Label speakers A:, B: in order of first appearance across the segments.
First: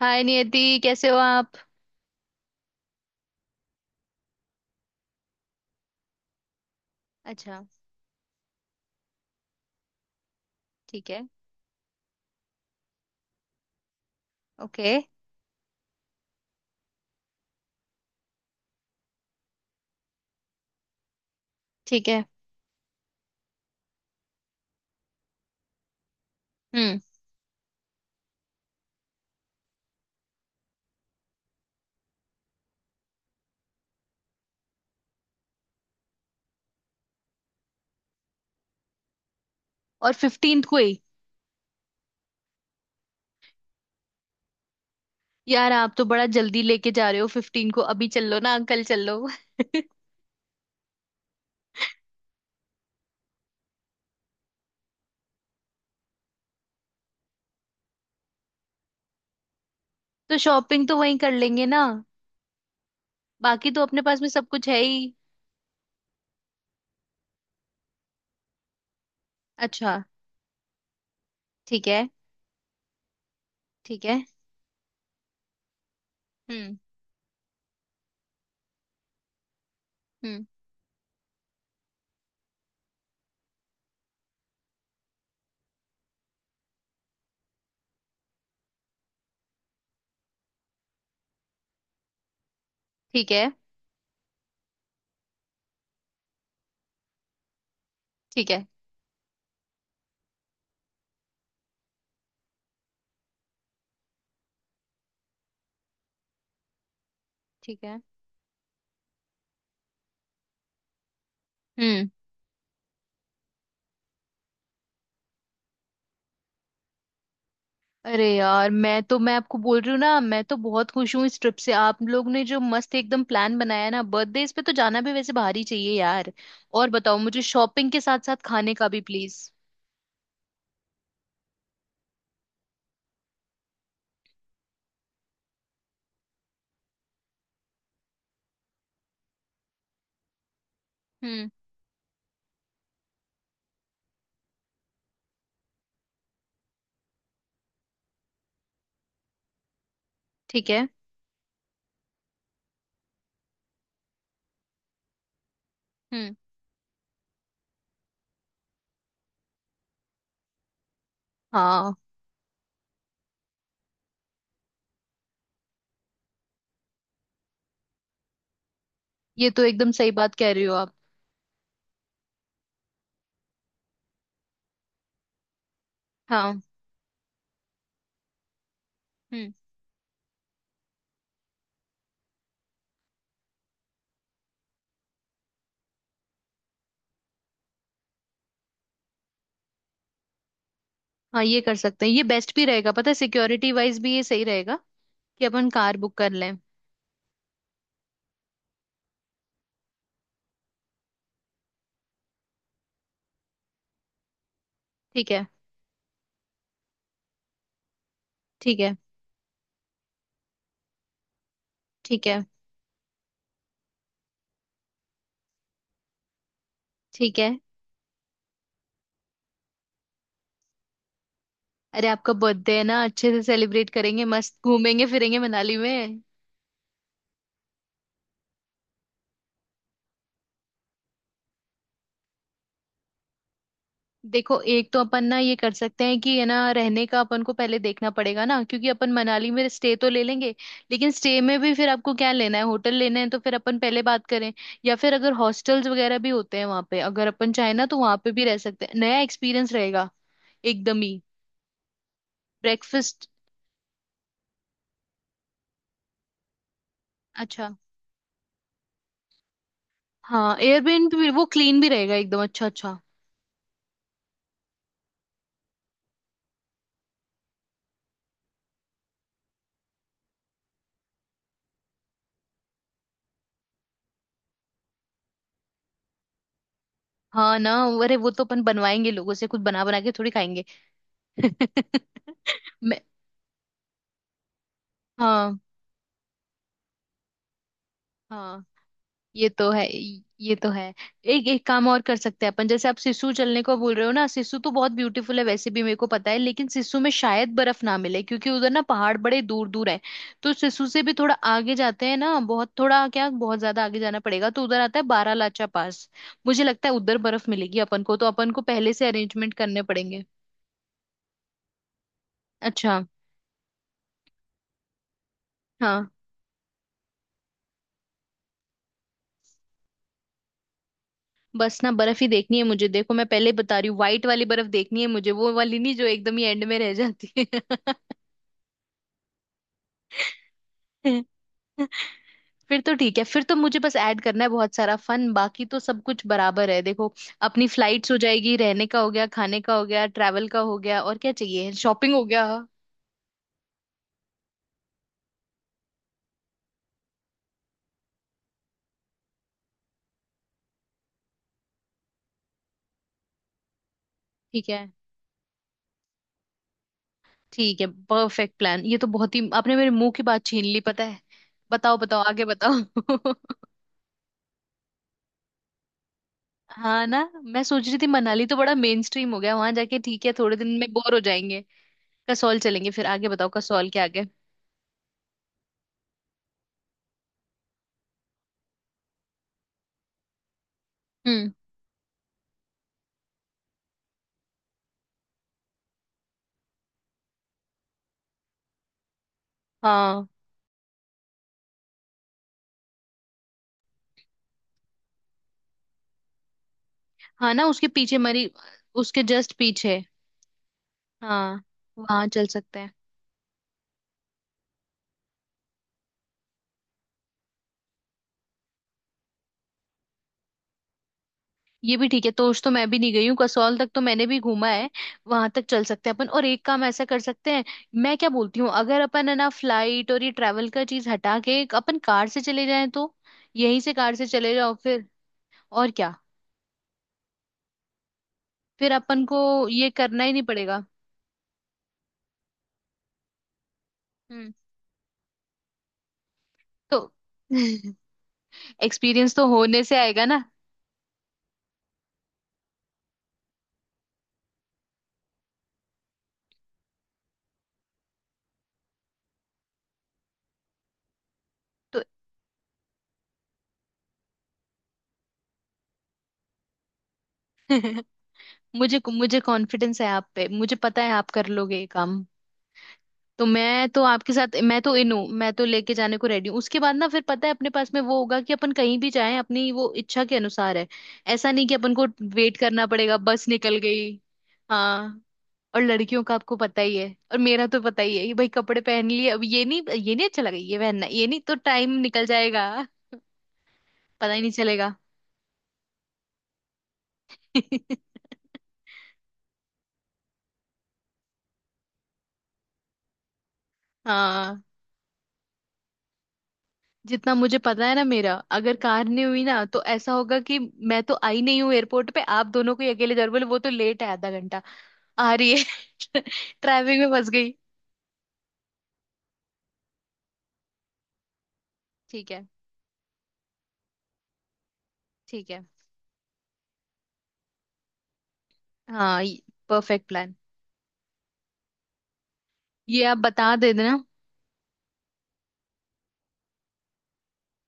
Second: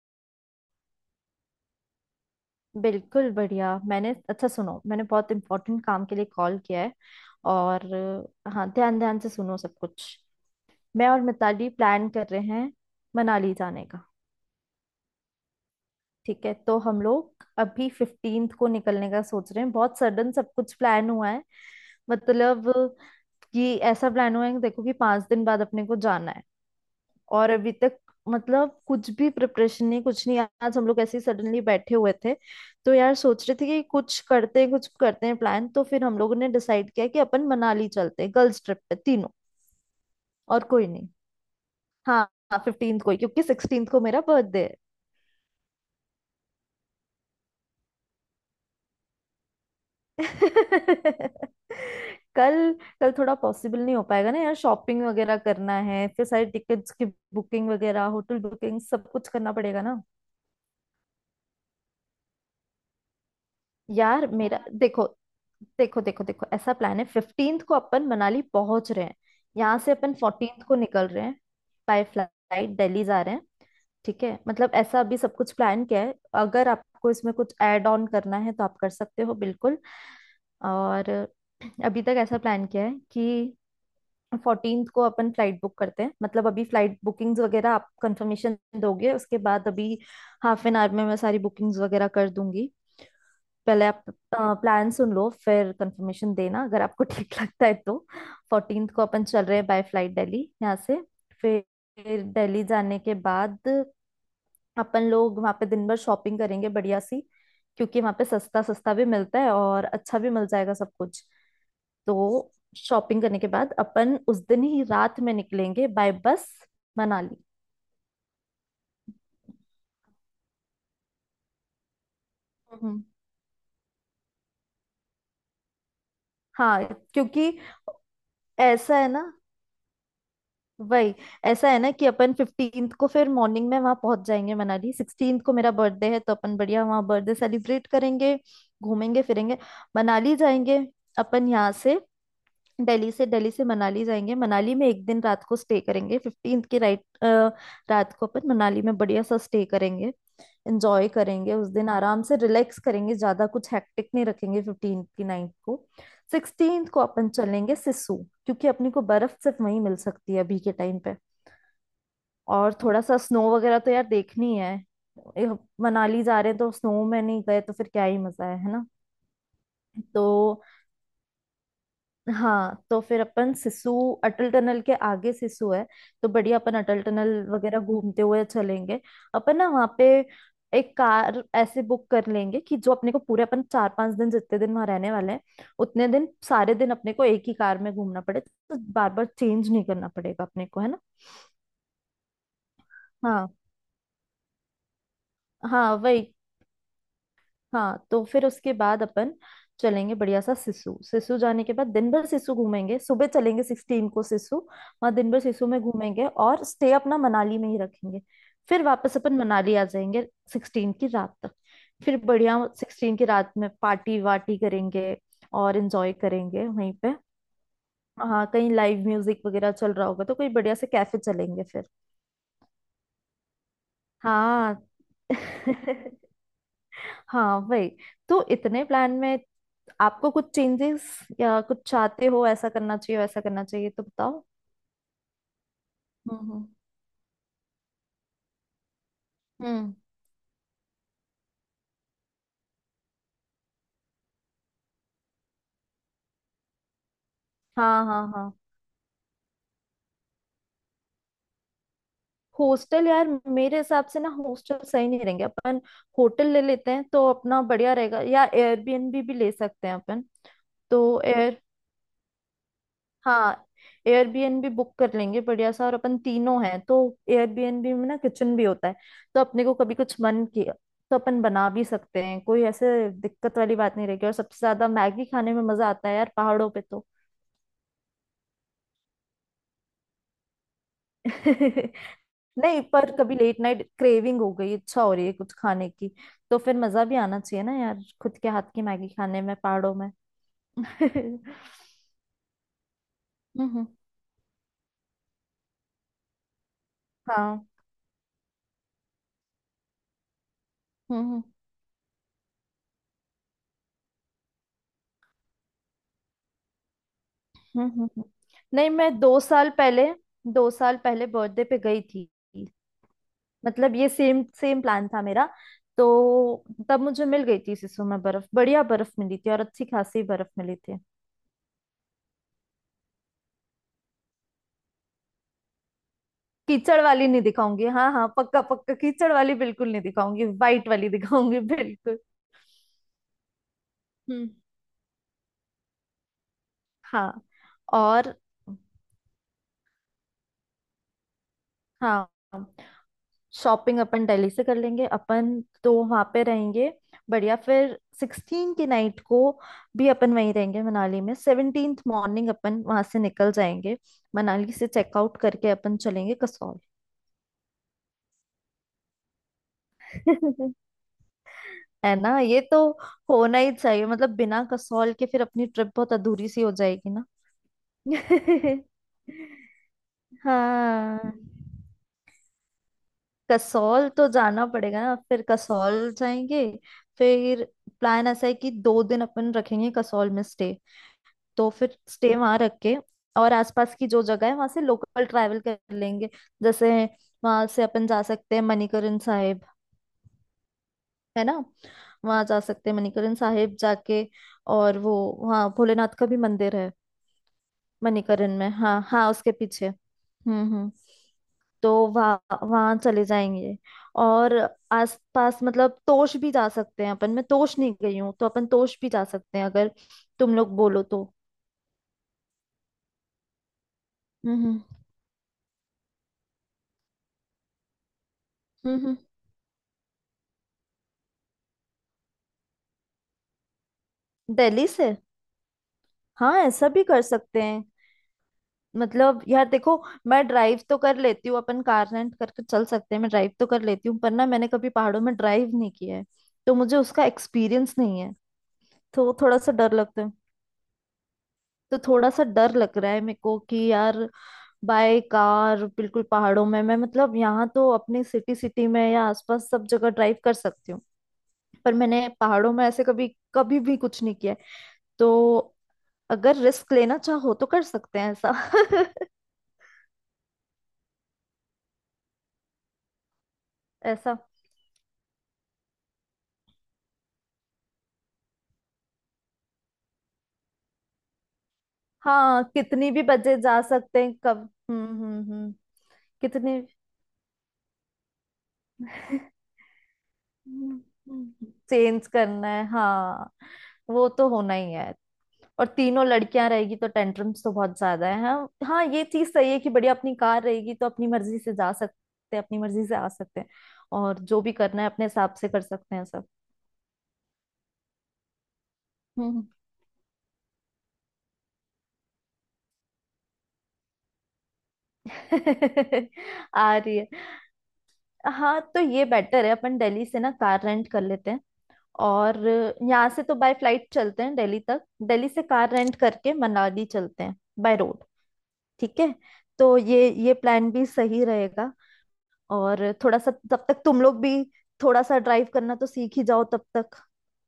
A: हाय नियति, कैसे हो आप।
B: बिल्कुल बढ़िया। मैंने, अच्छा सुनो, मैंने बहुत इम्पोर्टेंट काम के लिए कॉल किया है।
A: अच्छा।
B: और हाँ, ध्यान ध्यान से सुनो सब कुछ। मैं
A: ठीक
B: और
A: है।
B: मिताली प्लान कर रहे हैं मनाली जाने का।
A: ओके।
B: ठीक है, तो हम लोग अभी फिफ्टींथ को निकलने का सोच रहे हैं। बहुत सडन सब कुछ प्लान हुआ है।
A: ठीक है।
B: मतलब कि ऐसा प्लान हुआ है कि देखो कि पांच दिन बाद अपने को जाना है,
A: हम्म।
B: और अभी तक मतलब कुछ भी प्रिपरेशन नहीं, कुछ नहीं। आज हम लोग ऐसे ही सडनली बैठे हुए थे, तो यार सोच रहे थे कि कुछ करते हैं, कुछ करते हैं प्लान। तो फिर हम लोगों ने डिसाइड किया कि अपन मनाली चलते हैं गर्ल्स ट्रिप पे, तीनों।
A: और फिफ्टींथ
B: और
A: को
B: कोई
A: ही?
B: नहीं। हाँ। हाँ, 15th को ही, क्योंकि 16th को मेरा बर्थडे है।
A: यार आप तो बड़ा जल्दी लेके जा रहे हो। फिफ्टीन को? अभी चल लो ना अंकल, चल लो।
B: कल, कल थोड़ा पॉसिबल नहीं हो पाएगा ना यार। शॉपिंग वगैरह करना है, फिर सारी टिकट्स की बुकिंग वगैरह, होटल बुकिंग सब कुछ करना पड़ेगा ना।
A: तो शॉपिंग तो वहीं कर लेंगे ना। बाकी तो अपने पास
B: यार
A: में सब
B: मेरा
A: कुछ है ही।
B: देखो, देखो देखो देखो, ऐसा प्लान है। फिफ्टींथ को अपन मनाली पहुंच रहे हैं। यहाँ से
A: अच्छा।
B: अपन फोर्टींथ को निकल रहे हैं।
A: ठीक
B: बाय
A: है।
B: फ्लाइट दिल्ली जा रहे हैं।
A: ठीक है।
B: ठीक है, मतलब ऐसा अभी सब कुछ प्लान किया है। अगर
A: हम्म।
B: आपको इसमें कुछ ऐड ऑन करना है तो आप कर सकते हो बिल्कुल।
A: हम्म।
B: और अभी तक ऐसा प्लान किया है कि फोर्टीन को अपन फ्लाइट बुक करते हैं। मतलब अभी फ्लाइट बुकिंग्स वगैरह आप कंफर्मेशन दोगे, उसके बाद अभी हाफ एन आवर में मैं सारी बुकिंग्स वगैरह कर दूंगी।
A: ठीक है।
B: पहले आप प्लान सुन लो, फिर कंफर्मेशन देना अगर आपको ठीक लगता है तो।
A: ठीक है।
B: फोर्टीन को अपन चल रहे हैं बाय फ्लाइट दिल्ली, यहाँ से। फिर दिल्ली जाने के बाद अपन लोग वहाँ पे दिन भर शॉपिंग करेंगे बढ़िया सी।
A: ठीक है।
B: क्योंकि वहाँ पे सस्ता सस्ता भी मिलता है और अच्छा भी मिल जाएगा सब कुछ।
A: हम्म।
B: तो शॉपिंग करने के बाद अपन उस दिन ही रात में निकलेंगे बाय बस, मनाली।
A: अरे यार, मैं आपको बोल रही हूँ ना, मैं तो बहुत खुश हूँ इस ट्रिप से। आप लोग ने जो मस्त
B: हम्म।
A: एकदम प्लान बनाया है ना, बर्थडे इस पे तो जाना भी वैसे बाहर ही चाहिए यार।
B: हाँ।
A: और बताओ मुझे
B: क्योंकि
A: शॉपिंग के साथ साथ खाने का
B: ऐसा
A: भी,
B: है ना,
A: प्लीज।
B: वही, ऐसा है ना कि अपन फिफ्टींथ को फिर मॉर्निंग में वहां पहुंच जाएंगे मनाली। सिक्सटींथ को मेरा बर्थडे है, तो अपन बढ़िया वहां बर्थडे सेलिब्रेट करेंगे। घूमेंगे फिरेंगे, मनाली जाएंगे। अपन
A: हम्म।
B: यहाँ से दिल्ली से, दिल्ली से मनाली जाएंगे। मनाली में एक दिन रात को स्टे करेंगे, फिफ्टींथ की राइट। रात को अपन मनाली में बढ़िया सा स्टे करेंगे,
A: ठीक है।
B: एंजॉय करेंगे। उस दिन आराम से रिलैक्स करेंगे, ज्यादा कुछ हैक्टिक नहीं रखेंगे फिफ्टींथ की नाइट को।
A: हम्म।
B: सिक्सटींथ को अपन चलेंगे सिसु, क्योंकि अपने को बर्फ सिर्फ वहीं मिल सकती है अभी के टाइम पे।
A: हाँ।
B: और थोड़ा सा स्नो वगैरह तो यार देखनी है ये। मनाली जा रहे हैं तो स्नो में नहीं गए तो फिर क्या ही मजा है ना।
A: ये तो एकदम सही
B: तो
A: बात कह रही हो आप।
B: हाँ, तो फिर अपन सिसु। अटल टनल के आगे सिसु है, तो बढ़िया
A: हाँ।
B: अपन अटल टनल वगैरह घूमते हुए चलेंगे।
A: हम्म।
B: अपन ना वहाँ पे एक कार ऐसे बुक कर लेंगे, कि जो अपने को पूरे अपन चार पांच दिन जितने दिन वहां रहने वाले हैं, उतने दिन सारे दिन अपने को एक ही कार में घूमना पड़े, तो बार बार चेंज नहीं करना पड़ेगा अपने को, है ना।
A: हाँ ये कर सकते हैं, ये बेस्ट भी रहेगा। पता है,
B: हाँ,
A: सिक्योरिटी वाइज भी ये सही रहेगा कि अपन
B: हाँ
A: कार बुक कर
B: वही।
A: लें।
B: हाँ, तो फिर उसके बाद अपन चलेंगे बढ़िया सा सिसु। सिसु जाने के बाद दिन भर सिसु घूमेंगे। सुबह चलेंगे सिक्सटीन को सिसु, वहाँ
A: ठीक
B: दिन भर
A: है।
B: सिसु में घूमेंगे और स्टे अपना मनाली में ही रखेंगे।
A: ठीक
B: फिर
A: है।
B: वापस अपन मनाली आ जाएंगे, सिक्सटीन की रात तक। फिर
A: ठीक है।
B: बढ़िया सिक्सटीन की रात में पार्टी वार्टी करेंगे और एंजॉय करेंगे वहीं पे।
A: ठीक है।
B: हाँ, कहीं लाइव म्यूजिक वगैरह चल रहा होगा तो कोई बढ़िया से कैफे चलेंगे फिर।
A: अरे आपका बर्थडे है ना, अच्छे से सेलिब्रेट करेंगे, मस्त
B: हाँ।
A: घूमेंगे फिरेंगे मनाली में।
B: हाँ वही। तो इतने प्लान में आपको कुछ चेंजेस या कुछ चाहते हो ऐसा करना चाहिए वैसा करना चाहिए तो बताओ।
A: देखो, एक तो अपन ना ये कर सकते हैं कि,
B: हम्म।
A: है
B: हम्म।
A: ना, रहने का अपन को पहले देखना पड़ेगा ना, क्योंकि अपन मनाली में स्टे
B: हम्म।
A: तो ले लेंगे। लेकिन स्टे में भी फिर आपको क्या लेना है, होटल लेना है, तो फिर अपन पहले बात करें। या फिर अगर हॉस्टल्स वगैरह भी होते हैं वहां पे, अगर अपन चाहे ना तो
B: हाँ
A: वहां
B: हाँ
A: पे भी
B: हाँ।
A: रह सकते हैं, नया एक्सपीरियंस रहेगा एकदम ही।
B: Hostel
A: breakfast.
B: यार, मेरे हिसाब से ना हॉस्टल सही नहीं रहेंगे अपन। होटल ले लेते हैं तो अपना
A: अच्छा।
B: बढ़िया रहेगा, या एयरबीएनबी भी ले सकते हैं अपन।
A: हाँ,
B: तो
A: एयरबीएनबी भी, वो
B: एयर,
A: क्लीन भी रहेगा एकदम, अच्छा अच्छा।
B: हाँ, एयरबीएनबी बुक कर लेंगे बढ़िया सा, और अपन तीनों हैं तो एयरबीएनबी में ना किचन भी होता है। तो अपने को कभी कुछ मन किया तो अपन बना भी सकते हैं, कोई ऐसे दिक्कत वाली बात नहीं रहेगी। और सबसे ज्यादा मैगी खाने में मजा आता है यार पहाड़ों पे तो।
A: हाँ ना। अरे वो तो अपन बनवाएंगे लोगों से, कुछ बना बना के थोड़ी खाएंगे।
B: नहीं,
A: मैं।
B: पर कभी लेट नाइट क्रेविंग हो गई, इच्छा हो रही है कुछ
A: हाँ।
B: खाने की, तो फिर मजा भी आना चाहिए ना यार, खुद के
A: हाँ
B: हाथ की मैगी खाने
A: ये
B: में
A: तो है,
B: पहाड़ों में।
A: ये तो है। एक एक काम और कर सकते हैं अपन। जैसे आप सिसु चलने को
B: हम्म।
A: बोल रहे हो ना, सिसु तो बहुत ब्यूटीफुल है वैसे भी, मेरे को पता है, लेकिन सिसु में शायद
B: हाँ।
A: बर्फ ना मिले क्योंकि उधर ना पहाड़ बड़े दूर दूर है। तो सिसु से भी
B: हम्म।
A: थोड़ा
B: हम्म।
A: आगे जाते हैं ना, बहुत थोड़ा क्या, बहुत ज्यादा आगे जाना पड़ेगा, तो उधर आता है बारालाचा पास। मुझे लगता है उधर बर्फ मिलेगी
B: हम्म।
A: अपन को,
B: हम्म।
A: तो अपन को
B: नहीं,
A: पहले से
B: मैं दो
A: अरेंजमेंट
B: साल
A: करने
B: पहले,
A: पड़ेंगे।
B: दो साल पहले बर्थडे पे गई थी,
A: अच्छा।
B: मतलब ये सेम सेम प्लान था मेरा। तो
A: हाँ।
B: तब मुझे मिल गई थी सिसु में बर्फ, बढ़िया बर्फ मिली थी, और अच्छी खासी बर्फ मिली थी।
A: बस ना बर्फ ही देखनी है मुझे। देखो, मैं पहले ही बता रही हूँ, व्हाइट वाली बर्फ देखनी है मुझे, वो वाली नहीं जो एकदम ही एंड में रह
B: कीचड़ वाली
A: जाती
B: नहीं दिखाऊंगी, हाँ हाँ पक्का पक्का, कीचड़ वाली बिल्कुल नहीं दिखाऊंगी, वाइट वाली
A: है।
B: दिखाऊंगी बिल्कुल।
A: फिर तो ठीक है। फिर तो मुझे बस ऐड करना है
B: हम्म।
A: बहुत सारा फन, बाकी तो सब कुछ बराबर है। देखो,
B: हाँ।
A: अपनी फ्लाइट्स हो
B: और
A: जाएगी, रहने का हो गया, खाने का हो गया, ट्रैवल का हो गया, और क्या चाहिए, शॉपिंग हो
B: हाँ,
A: गया।
B: शॉपिंग अपन दिल्ली से कर लेंगे अपन, तो वहां पे रहेंगे बढ़िया। फिर सिक्सटीन की नाइट को भी अपन वहीं रहेंगे मनाली में। 17th मॉर्निंग अपन वहां से निकल जाएंगे,
A: ठीक
B: मनाली से
A: है।
B: चेकआउट करके अपन चलेंगे कसौल।
A: ठीक है, परफेक्ट प्लान। ये तो बहुत ही आपने मेरे मुंह की बात छीन ली, पता है। बताओ
B: है
A: बताओ,
B: ना,
A: आगे
B: ये तो
A: बताओ।
B: होना ही चाहिए, मतलब बिना कसौल के फिर अपनी ट्रिप बहुत अधूरी सी हो
A: हाँ ना। मैं सोच रही थी मनाली तो बड़ा
B: जाएगी।
A: मेन स्ट्रीम हो गया, वहां जाके ठीक है, थोड़े दिन में बोर हो
B: हाँ।
A: जाएंगे। कसौल चलेंगे। फिर आगे बताओ, कसौल के
B: कसौल
A: आगे।
B: तो जाना पड़ेगा ना, फिर कसौल जाएंगे। फिर प्लान ऐसा है कि दो दिन अपन रखेंगे कसौल में स्टे।
A: हम्म।
B: तो फिर स्टे वहां रख के और आसपास की जो जगह है वहां से लोकल ट्रैवल कर लेंगे। जैसे वहां से अपन जा सकते हैं मणिकरण साहिब,
A: हाँ।
B: है ना। वहां जा सकते हैं मणिकरण साहिब जाके। और वो, वहाँ भोलेनाथ का भी मंदिर है,
A: हाँ ना, उसके पीछे मरी।
B: मणिकरण में। हाँ
A: उसके
B: हाँ,
A: जस्ट
B: उसके पीछे।
A: पीछे।
B: हम्म। हम्म।
A: हाँ।
B: तो
A: वहां चल
B: वहाँ
A: सकते हैं।
B: वहां चले जाएंगे। और आसपास, मतलब तोश भी जा सकते हैं अपन, मैं तोश नहीं गई हूँ, तो अपन तोश भी जा सकते हैं अगर तुम लोग बोलो तो।
A: ये भी ठीक है, तोश तो मैं भी नहीं गई हूँ, कसौल तक तो मैंने भी
B: हम्म।
A: घूमा
B: हम्म।
A: है। वहां तक चल सकते हैं अपन, और एक काम ऐसा कर सकते हैं। मैं क्या बोलती हूँ,
B: हम्म।
A: अगर
B: हम्म।
A: अपन है ना फ्लाइट और ये ट्रैवल का चीज हटा के एक अपन कार से चले जाएं तो? यहीं से कार से चले जाओ
B: दिल्ली
A: फिर,
B: से,
A: और क्या।
B: हाँ, ऐसा भी कर सकते हैं।
A: फिर अपन को
B: मतलब यार
A: ये
B: देखो,
A: करना ही नहीं
B: मैं ड्राइव
A: पड़ेगा।
B: तो कर लेती हूँ, अपन कार रेंट करके चल सकते हैं, मैं ड्राइव तो कर लेती हूँ, पर ना
A: हम्म।
B: मैंने कभी पहाड़ों में ड्राइव नहीं किया है। तो मुझे
A: तो
B: उसका एक्सपीरियंस नहीं है। तो
A: एक्सपीरियंस तो
B: थोड़ा सा
A: होने
B: डर
A: से
B: लगता
A: आएगा
B: है,
A: ना।
B: तो थोड़ा सा डर लग रहा है मेरे को कि यार, बाय कार बिल्कुल पहाड़ों में मैं, मतलब यहाँ तो अपनी सिटी सिटी में या आसपास सब जगह ड्राइव कर सकती हूँ, पर
A: तो
B: मैंने पहाड़ों में ऐसे कभी कभी भी कुछ नहीं किया है। तो अगर रिस्क लेना चाहो तो कर सकते हैं ऐसा।
A: मुझे मुझे कॉन्फिडेंस है आप पे, मुझे पता है आप कर लोगे ये काम। तो मैं तो आपके
B: ऐसा,
A: साथ, मैं तो इन हूँ, मैं तो लेके जाने को रेडी हूँ। उसके बाद ना फिर पता है अपने पास में वो होगा कि अपन कहीं भी जाएं अपनी वो इच्छा के अनुसार है। ऐसा नहीं कि अपन को वेट
B: हाँ,
A: करना
B: कितनी
A: पड़ेगा,
B: भी
A: बस
B: बजे
A: निकल
B: जा
A: गई।
B: सकते हैं, कब। हम्म।
A: हाँ।
B: हम्म। हम्म।
A: और लड़कियों का आपको
B: कितने
A: पता ही है, और मेरा तो पता ही है कि भाई कपड़े पहन लिए, अब ये नहीं, ये नहीं अच्छा लगा, ये पहनना, ये नहीं, तो टाइम निकल
B: चेंज करना
A: जाएगा।
B: है, हाँ, वो
A: पता ही
B: तो
A: नहीं
B: होना ही
A: चलेगा।
B: है, और तीनों लड़कियां रहेगी तो टेंट्रम्स तो बहुत ज्यादा है। हाँ हाँ, ये चीज सही है कि बड़ी अपनी कार रहेगी तो अपनी मर्जी से जा सकते हैं, अपनी मर्जी से आ सकते हैं, और जो
A: हाँ।
B: भी करना है अपने हिसाब से कर सकते हैं सब।
A: जितना मुझे पता है ना, मेरा अगर कार नहीं हुई ना
B: हम्म।
A: तो ऐसा होगा कि मैं तो आई नहीं हूँ एयरपोर्ट पे, आप दोनों को ही अकेले जरूर बोले, वो तो लेट है, आधा घंटा। आ रही है।
B: आ
A: ट्रैफिक में
B: रही है।
A: फंस गई।
B: हाँ, तो ये बेटर है, अपन दिल्ली से ना कार रेंट कर लेते हैं।
A: ठीक है।
B: और यहाँ से तो बाय फ्लाइट चलते हैं दिल्ली तक, दिल्ली
A: ठीक
B: से
A: है।
B: कार रेंट करके मनाली चलते हैं, बाय रोड। ठीक
A: हाँ।
B: है, तो
A: परफेक्ट प्लान।
B: ये प्लान भी सही रहेगा,
A: ये
B: और
A: आप
B: थोड़ा सा
A: बता दे
B: तब
A: देना।
B: तक तुम लोग भी थोड़ा सा ड्राइव करना तो सीख ही जाओ तब तक,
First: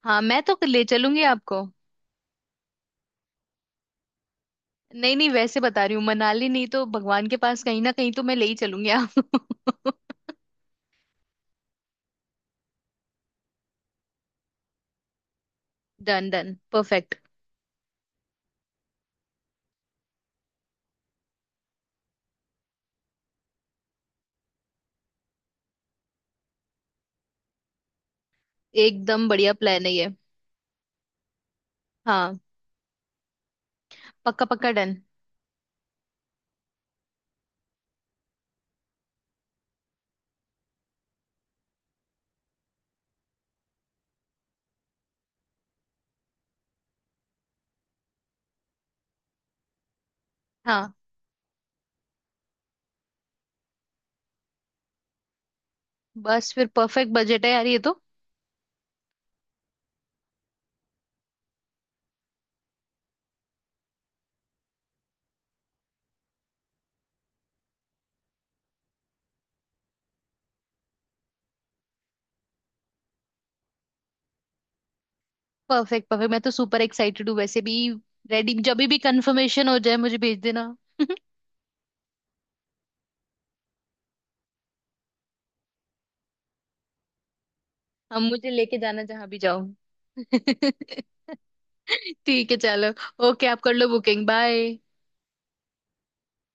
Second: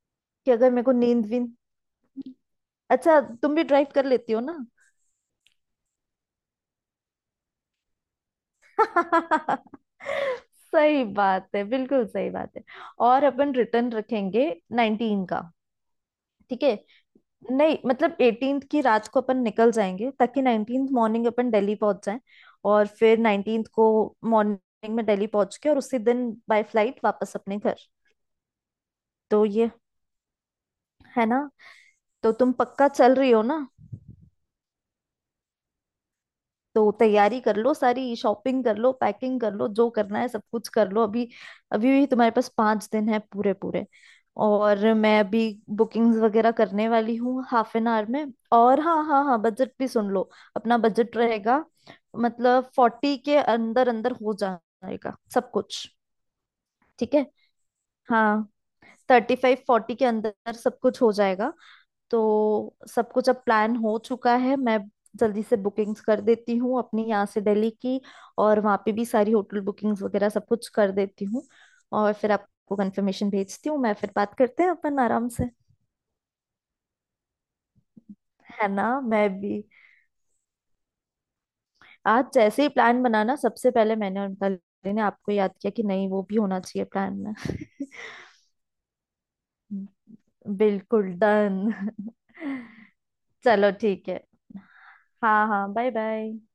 A: हाँ, मैं
B: कि
A: तो
B: अगर मेरे
A: ले
B: को
A: चलूंगी
B: नींद वींद।
A: आपको।
B: अच्छा, तुम भी ड्राइव कर लेती हो ना।
A: नहीं नहीं, वैसे बता रही हूँ मनाली नहीं तो भगवान के पास कहीं ना कहीं तो मैं ले ही चलूंगी आपको।
B: सही बात है, बिल्कुल सही बात है। और अपन रिटर्न रखेंगे नाइनटीन का।
A: डन डन,
B: ठीक है।
A: परफेक्ट।
B: नहीं मतलब एटीन की रात को अपन निकल जाएंगे, ताकि नाइनटीन मॉर्निंग अपन दिल्ली पहुंच जाएं, और फिर नाइनटीन को मॉर्निंग में दिल्ली पहुंच के और उसी दिन बाय फ्लाइट वापस अपने घर।
A: एकदम
B: तो
A: बढ़िया
B: ये,
A: प्लान है ये।
B: है ना। तो
A: हाँ।
B: तुम पक्का चल रही हो ना।
A: पक्का पक्का, डन।
B: तो तैयारी कर लो, सारी शॉपिंग कर लो, पैकिंग कर लो, जो करना है सब कुछ कर लो अभी। अभी भी तुम्हारे पास पांच दिन है, पूरे पूरे। और मैं अभी बुकिंग्स वगैरह करने वाली हूँ हाफ एन आवर में। और हाँ हाँ हाँ, बजट भी सुन लो। अपना
A: हाँ,
B: बजट रहेगा, मतलब फोर्टी के अंदर अंदर हो जाएगा सब कुछ।
A: बस फिर परफेक्ट
B: ठीक है।
A: बजट है यार ये तो।
B: हाँ, थर्टी फाइव फोर्टी के अंदर सब कुछ हो जाएगा। तो सब कुछ अब प्लान हो चुका है, मैं जल्दी से बुकिंग्स कर देती हूँ अपनी यहाँ से दिल्ली की और वहाँ पे भी सारी होटल बुकिंग्स वगैरह सब कुछ कर देती हूँ, और फिर आपको कंफर्मेशन भेजती हूँ। मैं फिर बात करते हैं अपन आराम से।
A: परफेक्ट परफेक्ट, मैं तो सुपर एक्साइटेड हूँ वैसे भी। रेडी,
B: है
A: जब
B: ना,
A: भी
B: मैं भी
A: कंफर्मेशन हो जाए मुझे भेज देना।
B: आज जैसे ही प्लान बनाना, सबसे पहले मैंने और मिताली ने आपको याद किया कि नहीं वो भी होना चाहिए प्लान में।
A: हम, मुझे लेके जाना जहां भी जाओ।
B: बिल्कुल डन।
A: ठीक है, चलो। ओके, आप
B: चलो
A: कर लो
B: ठीक है।
A: Booking, bye.
B: हाँ हाँ बाय बाय।